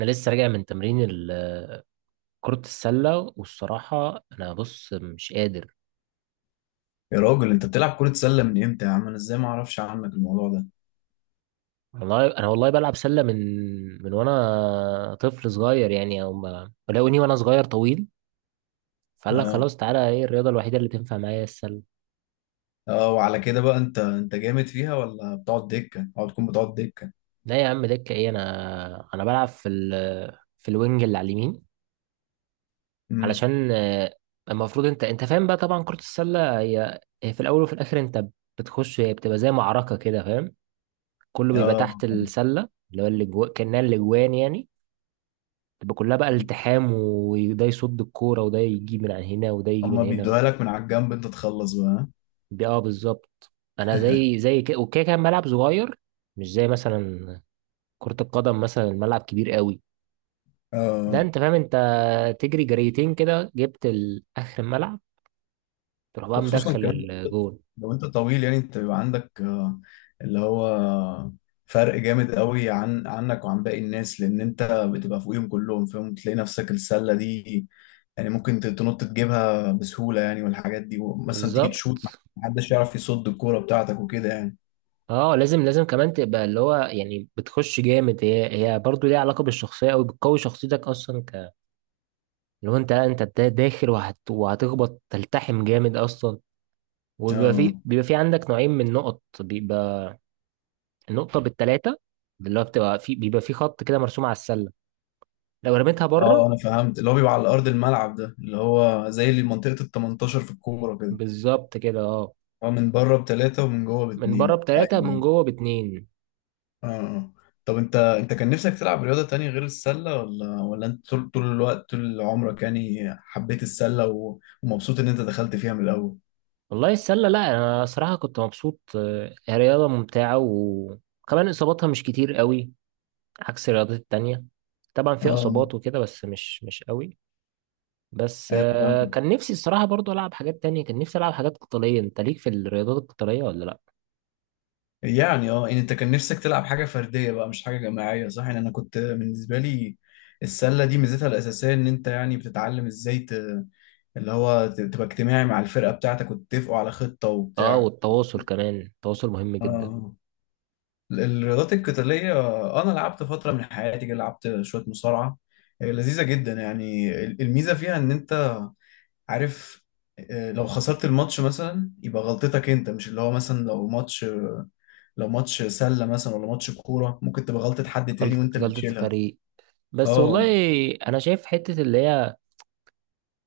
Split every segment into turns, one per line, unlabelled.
انا لسه راجع من تمرين كرة السلة، والصراحة انا بص مش قادر.
يا راجل، انت بتلعب كرة سلة من امتى يا عم؟ انا ازاي ما اعرفش عنك الموضوع ده؟
والله انا والله بلعب سلة من وانا طفل صغير، يعني او ما ولو وانا صغير طويل، فقال لك
اه،
خلاص تعالى، ايه الرياضة الوحيدة اللي تنفع معايا هي السلة.
اه، وعلى كده بقى انت جامد فيها ولا بتقعد دكة، او بتكون بتقعد دكة؟
لا يا عم، دكة ايه؟ انا بلعب في في الوينج اللي على اليمين،
امم.
علشان المفروض انت فاهم بقى، طبعا كرة السلة هي في الاول وفي الاخر انت بتخش، هي بتبقى زي معركة كده فاهم، كله بيبقى
اه،
تحت السلة اللي هو اللي جوا كأنها الاجوان يعني، تبقى كلها بقى التحام، وده يصد الكورة وده يجيب من عن هنا وده يجيب من
هما
هنا.
بيدوها لك من على الجنب انت تخلص بقى.
بالظبط. انا زي كده وكده كان ملعب صغير، مش زي مثلا كرة القدم، مثلا الملعب كبير قوي، لا
اه،
انت فاهم، انت تجري جريتين كده جبت اخر الملعب، تروح بقى
وخصوصا
مدخل
كمان
الجون.
لو انت طويل، يعني انت بيبقى عندك اللي هو فرق جامد قوي عن عنك وعن باقي الناس، لان انت بتبقى فوقيهم كلهم، فاهم؟ تلاقي نفسك السله دي يعني ممكن تنط تجيبها بسهولة يعني، والحاجات دي، ومثلا تيجي تشوت
بالظبط
محدش يعرف يصد الكورة بتاعتك وكده يعني.
اه، لازم كمان تبقى اللي هو يعني بتخش جامد، هي برضه ليها علاقه بالشخصيه قوي، بتقوي شخصيتك اصلا ك، اللي هو انت داخل وهتخبط تلتحم جامد اصلا، وبيبقى في
اه.
بيبقى في عندك نوعين من النقط، بيبقى النقطة بالتلاتة، اللي هو بتبقى في بيبقى في خط كده مرسوم على السلة لو رميتها
اه،
بره.
انا فهمت، اللي هو بيبقى على ارض الملعب ده اللي هو زي اللي منطقة ال 18 في الكورة كده.
بالظبط كده اه،
هو من بره بتلاتة ومن جوه
من بره
باتنين،
بتلاتة من
ايوه.
جوه باتنين.
اه، طب انت كان نفسك تلعب رياضة تانية غير السلة، ولا انت طول الوقت طول عمرك يعني حبيت السلة ومبسوط ان انت دخلت فيها من الاول؟
والله السلة، لا أنا صراحة كنت مبسوط، هي رياضة ممتعة وكمان إصاباتها مش كتير قوي عكس الرياضات التانية، طبعا فيها إصابات
اه،
وكده بس مش قوي. بس
ايوه، فاهم.
كان نفسي الصراحة برضو ألعب حاجات تانية، كان نفسي ألعب حاجات قتالية، أنت ليك في الرياضات القتالية ولا لأ؟
يعني يعني انت كان نفسك تلعب حاجه فرديه بقى، مش حاجه جماعيه، صح؟ يعني انا كنت بالنسبه لي، السله دي ميزتها الاساسيه ان انت يعني بتتعلم ازاي اللي هو تبقى اجتماعي مع الفرقه بتاعتك، وتتفقوا على خطه
اه،
وبتاع.
والتواصل كمان التواصل مهم جدا.
اه. الرياضات القتاليه، انا لعبت فتره من حياتي كده، لعبت شويه مصارعه. لذيذه جدا يعني. الميزه فيها ان انت عارف، لو خسرت الماتش مثلا يبقى غلطتك انت، مش اللي هو مثلا لو ماتش سله مثلا ولا ماتش كوره، ممكن تبقى غلطه حد تاني
غلطة
وانت اللي
غلطة
تشيلها.
الفريق، بس والله
اه.
أنا شايف حتة اللي هي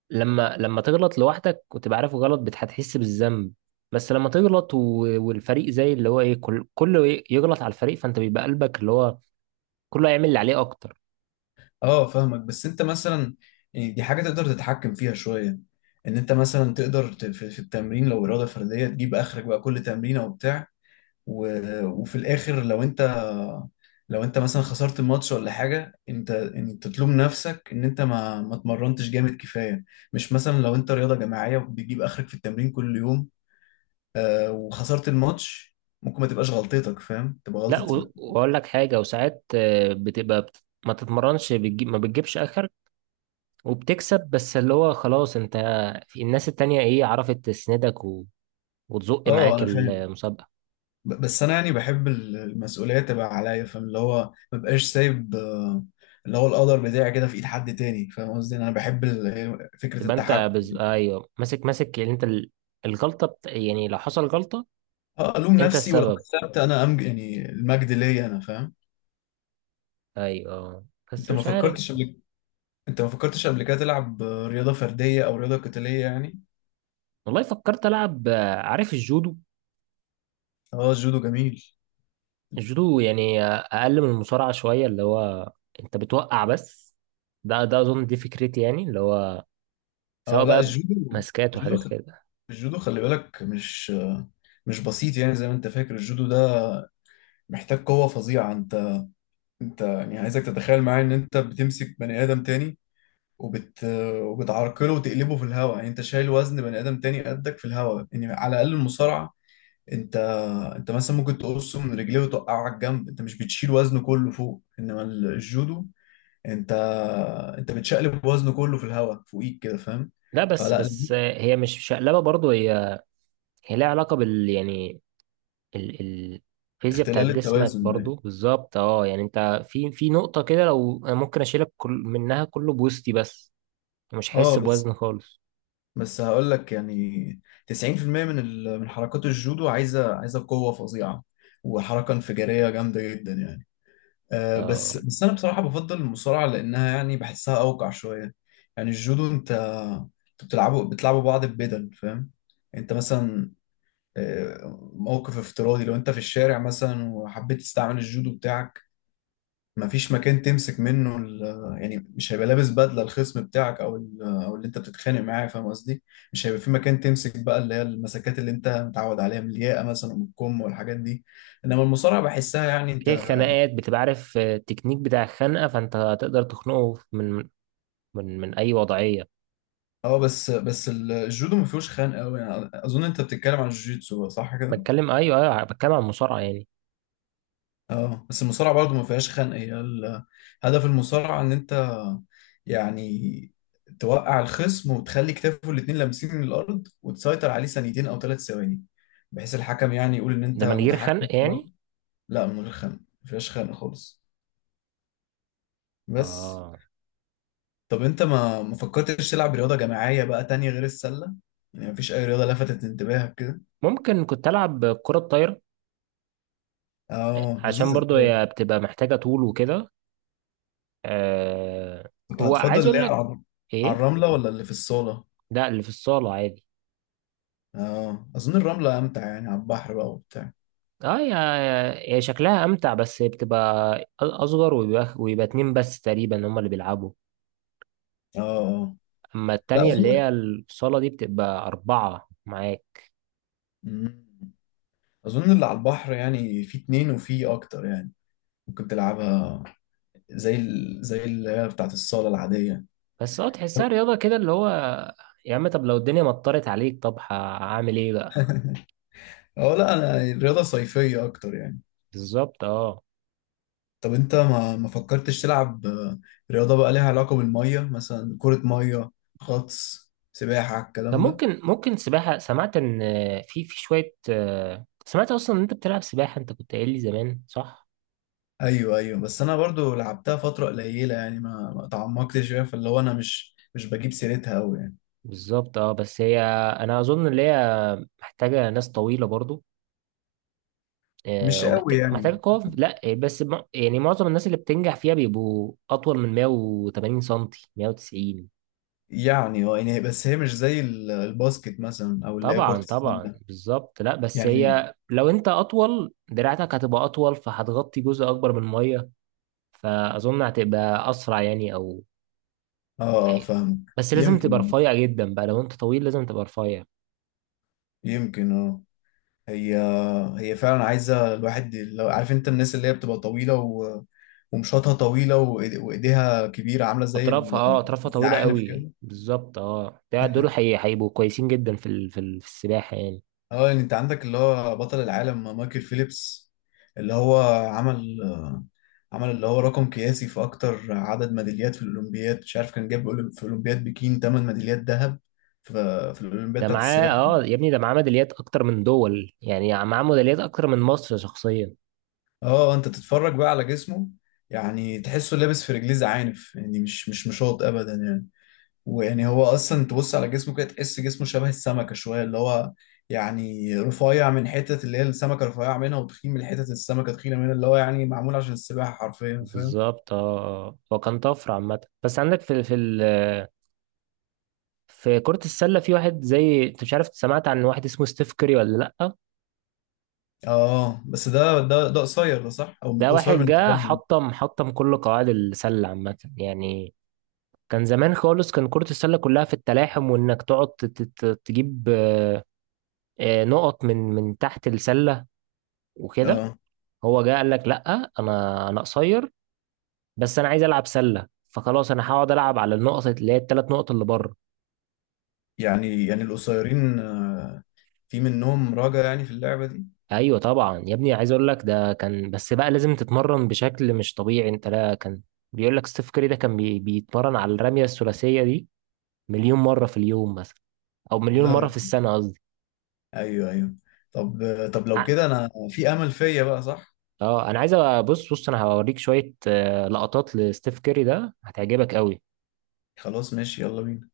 لما تغلط لوحدك وتبقى عارف غلط هتحس بالذنب، بس لما تغلط والفريق زي اللي هو إيه كله يغلط على الفريق، فأنت بيبقى قلبك اللي هو كله هيعمل اللي عليه أكتر.
اه، فاهمك، بس انت مثلا، يعني دي حاجه تقدر تتحكم فيها شويه، ان انت مثلا تقدر في التمرين لو اراده فرديه تجيب اخرك بقى كل تمرينه وبتاع، وفي الاخر لو انت، لو انت مثلا خسرت الماتش ولا حاجه، انت تلوم نفسك ان انت ما اتمرنتش جامد كفايه. مش مثلا لو انت رياضه جماعيه بتجيب اخرك في التمرين كل يوم وخسرت الماتش، ممكن ما تبقاش غلطتك، فاهم؟ تبقى
لا
غلطة.
وأقول لك حاجة، وساعات بتبقى ما تتمرنش، ما بتجيبش آخر، وبتكسب، بس اللي هو خلاص أنت، في الناس التانية إيه، عرفت تسندك وتزق
اه،
معاك
انا فاهم.
المسابقة.
بس انا يعني بحب المسؤوليه تبقى عليا، فاهم؟ اللي هو ما بقاش سايب اللي هو القدر بتاعي كده في ايد حد تاني، فاهم قصدي؟ انا بحب فكره
تبقى انت
التحكم.
ايوه، ماسك يعني انت الغلطه يعني لو حصل غلطه
اه، الوم
انت
نفسي، ولو
السبب،
كسبت انا امج، يعني المجد ليا انا، فاهم؟
ايوه. بس
انت ما
مش عارف.
فكرتش قبل انت ما فكرتش قبل كده تلعب رياضه فرديه او رياضه قتاليه يعني؟
والله فكرت العب عارف الجودو.
اه، الجودو جميل.
الجودو يعني اقل من المصارعه شويه، اللي هو انت بتوقع بس، ده اظن دي فكرتي يعني، اللي هو
اه،
سواء
لا،
بقى
الجودو،
ماسكات
الجودو
وحاجات
خ-
كده.
الجودو، خلي بالك، مش بسيط يعني زي ما انت فاكر. الجودو ده محتاج قوه فظيعه. انت يعني، عايزك تتخيل معايا ان انت بتمسك بني ادم تاني وبت وبتعرقله وتقلبه في الهواء، يعني انت شايل وزن بني ادم تاني قدك في الهواء. يعني على الاقل المصارعه، انت انت مثلا ممكن تقصه من رجليه وتوقعه على الجنب، انت مش بتشيل وزنه كله فوق. انما الجودو، انت انت بتشقلب وزنه كله في الهواء فوقيك كده، فاهم؟
لا بس
فلا،
بس
لذيذ.
آه، هي مش شقلبه برضو، هي لها علاقه بال، يعني ال- الفيزياء بتاعت
اختلال
جسمك
التوازن
برضو
يعني.
بالظبط اه، يعني انت في نقطة كده، لو انا ممكن اشيلك كل منها كله بوستي، بس مش هحس
اه،
بوزن خالص.
بس هقول لك يعني، 90% من من حركات الجودو عايزه قوه فظيعه، وحركه انفجاريه جامده جدا يعني.
اه،
بس انا بصراحه بفضل المصارعه، لانها يعني بحسها اوقع شويه. يعني الجودو انت بتلعبوا بعض ببدل، فاهم؟ انت مثلا موقف افتراضي لو انت في الشارع مثلا وحبيت تستعمل الجودو بتاعك، مفيش مكان تمسك منه يعني مش هيبقى لابس بدله الخصم بتاعك او او اللي انت بتتخانق معاه، فاهم قصدي؟ مش هيبقى في مكان تمسك بقى، اللي هي المسكات اللي انت متعود عليها من الياقه مثلا، ومن الكم والحاجات دي. انما المصارعه بحسها يعني، انت.
في خناقات بتبقى عارف التكنيك بتاع الخنقة، فانت هتقدر تخنقه من من اي وضعية.
اه، بس الجودو ما فيهوش خنق قوي، يعني اظن انت بتتكلم عن الجوجيتسو، صح كده؟
ايوه ايوه، بتكلم عن المصارعة يعني.
اه، بس المصارعة برضه ما فيهاش خنق، هي هدف المصارعة ان انت، يعني، توقع الخصم وتخلي كتافه الاتنين لامسين من الارض، وتسيطر عليه ثانيتين او 3 ثواني، بحيث الحكم يعني يقول ان انت
ده من غير
متحكم
خنق
في
يعني.
الوضع. لا، من غير خنق، ما فيهاش خنق خالص. بس.
اه
طب انت ما فكرتش تلعب رياضة جماعية بقى تانية غير السلة؟ يعني ما فيش اي رياضة لفتت انتباهك كده؟
ممكن كنت العب كرة الطايرة،
اه،
عشان
لذيذة
برضو
الطايرة.
هي بتبقى محتاجة طول وكده. آه
كنت هتفضل
وعايز
اللي
اقول
هي
لك
على
ايه،
الرملة ولا اللي في الصالة؟
لا اللي في الصالة عادي.
اه، اظن الرملة امتع يعني، على البحر بقى وبتاع.
اه، يا شكلها امتع، بس بتبقى اصغر ويبقى اتنين بس تقريبا هما اللي بيلعبوا،
اه، اه،
اما
لا،
التانية اللي
اظن.
هي الصالة دي بتبقى اربعة معاك.
مم. اظن اللي على البحر يعني في اتنين وفي اكتر يعني، ممكن تلعبها زي زي اللي هي بتاعت الصالة العادية.
بس اه تحسها رياضة كده اللي هو، يا عم طب لو الدنيا مطرت عليك طب هعمل ايه بقى؟
اه، لا، انا الرياضة صيفية اكتر يعني.
بالظبط اه.
طب انت ما فكرتش تلعب رياضة بقى ليها علاقة بالمية، مثلا كرة مية، غطس، سباحة،
طب
الكلام ده؟
ممكن سباحة، سمعت ان في شوية سمعت اصلا ان انت بتلعب سباحة، انت كنت قايل لي زمان صح.
ايوه، ايوه، بس انا برضو لعبتها فترة قليلة يعني، ما تعمقتش فيها، فاللي هو انا مش بجيب سيرتها قوي يعني.
بالظبط اه، بس هي انا اظن ان هي محتاجة ناس طويلة برضو،
مش قوي
ومحتاج
يعني.
قوة، لا بس يعني معظم الناس اللي بتنجح فيها بيبقوا أطول من 180 سنتي 190.
يعني يعني بس هي مش زي الباسكت مثلا، او اللي هي كرة
طبعا طبعا
السلة.
بالظبط. لا بس
يعني
هي لو أنت أطول دراعتك هتبقى أطول فهتغطي جزء أكبر من المية، فأظن هتبقى أسرع يعني أو
اه
يعني،
فاهم.
بس لازم
يمكن
تبقى
اه
رفيع جدا بقى، لو أنت طويل لازم تبقى رفيع.
يمكن هي هي فعلا عايزة الواحد، لو عارف انت، الناس اللي هي بتبقى طويلة ومشاطها طويلة، وايديها كبيرة، عاملة زي
أطرافها طويلة
الزعانف
قوي
كده.
بالظبط أه، ده دول هيبقوا كويسين جدا في في السباحة يعني.
اه، يعني انت عندك اللي هو بطل العالم مايكل فيليبس، اللي هو عمل عمل اللي هو رقم قياسي في اكتر عدد ميداليات في الاولمبياد. مش عارف، كان جاب في اولمبياد بكين 8 ميداليات ذهب، في في الاولمبياد
ده
بتاعت
معاه
السباحه.
يا ابني، ده معاه ميداليات اكتر من دول يعني، معاه ميداليات اكتر من مصر شخصيا.
اه، انت تتفرج بقى على جسمه، يعني تحسه لابس في رجليه زعانف، يعني مش مشاط ابدا يعني. ويعني هو اصلا، تبص على جسمه كده، تحس جسمه شبه السمكه شويه، اللي هو يعني رفيع من حتت اللي هي السمكه رفيعه منها، وتخين من حتت السمكه تخينه منها، اللي هو يعني معمول عشان السباحه حرفيا، فاهم؟
بالظبط اه، هو كان طفره عامه بس، عندك في كرة السلة في واحد زي انت مش عارف، سمعت عن واحد اسمه ستيف كيري ولا لأ؟
اه، بس ده قصير، ده صح؟ او
ده
قصير
واحد
بالنسبه
جه
لهم.
حطم كل قواعد السلة عامة يعني، كان زمان خالص كان كرة السلة كلها في التلاحم، وانك تقعد تجيب نقط من تحت السلة وكده.
اه،
هو جه قال لك لأ، انا قصير، بس انا عايز العب سله، فخلاص انا هقعد العب على النقط اللي هي الثلاث نقط اللي بره.
يعني القصيرين في منهم راجع يعني في اللعبه دي.
ايوه طبعا يا ابني، عايز اقول لك ده كان بس بقى لازم تتمرن بشكل مش طبيعي انت، لا كان بيقول لك ستيف كاري ده كان بيتمرن على الرميه الثلاثيه دي مليون مره في اليوم مثلا، او مليون
لا يا
مره في
رب.
السنه قصدي.
ايوه، ايوه. طب طب لو
ع-
كده انا في امل فيا بقى، صح؟
اه انا عايز بص بص، انا هوريك شويه لقطات لستيف كاري ده، هتعجبك قوي.
خلاص، ماشي، يلا بينا.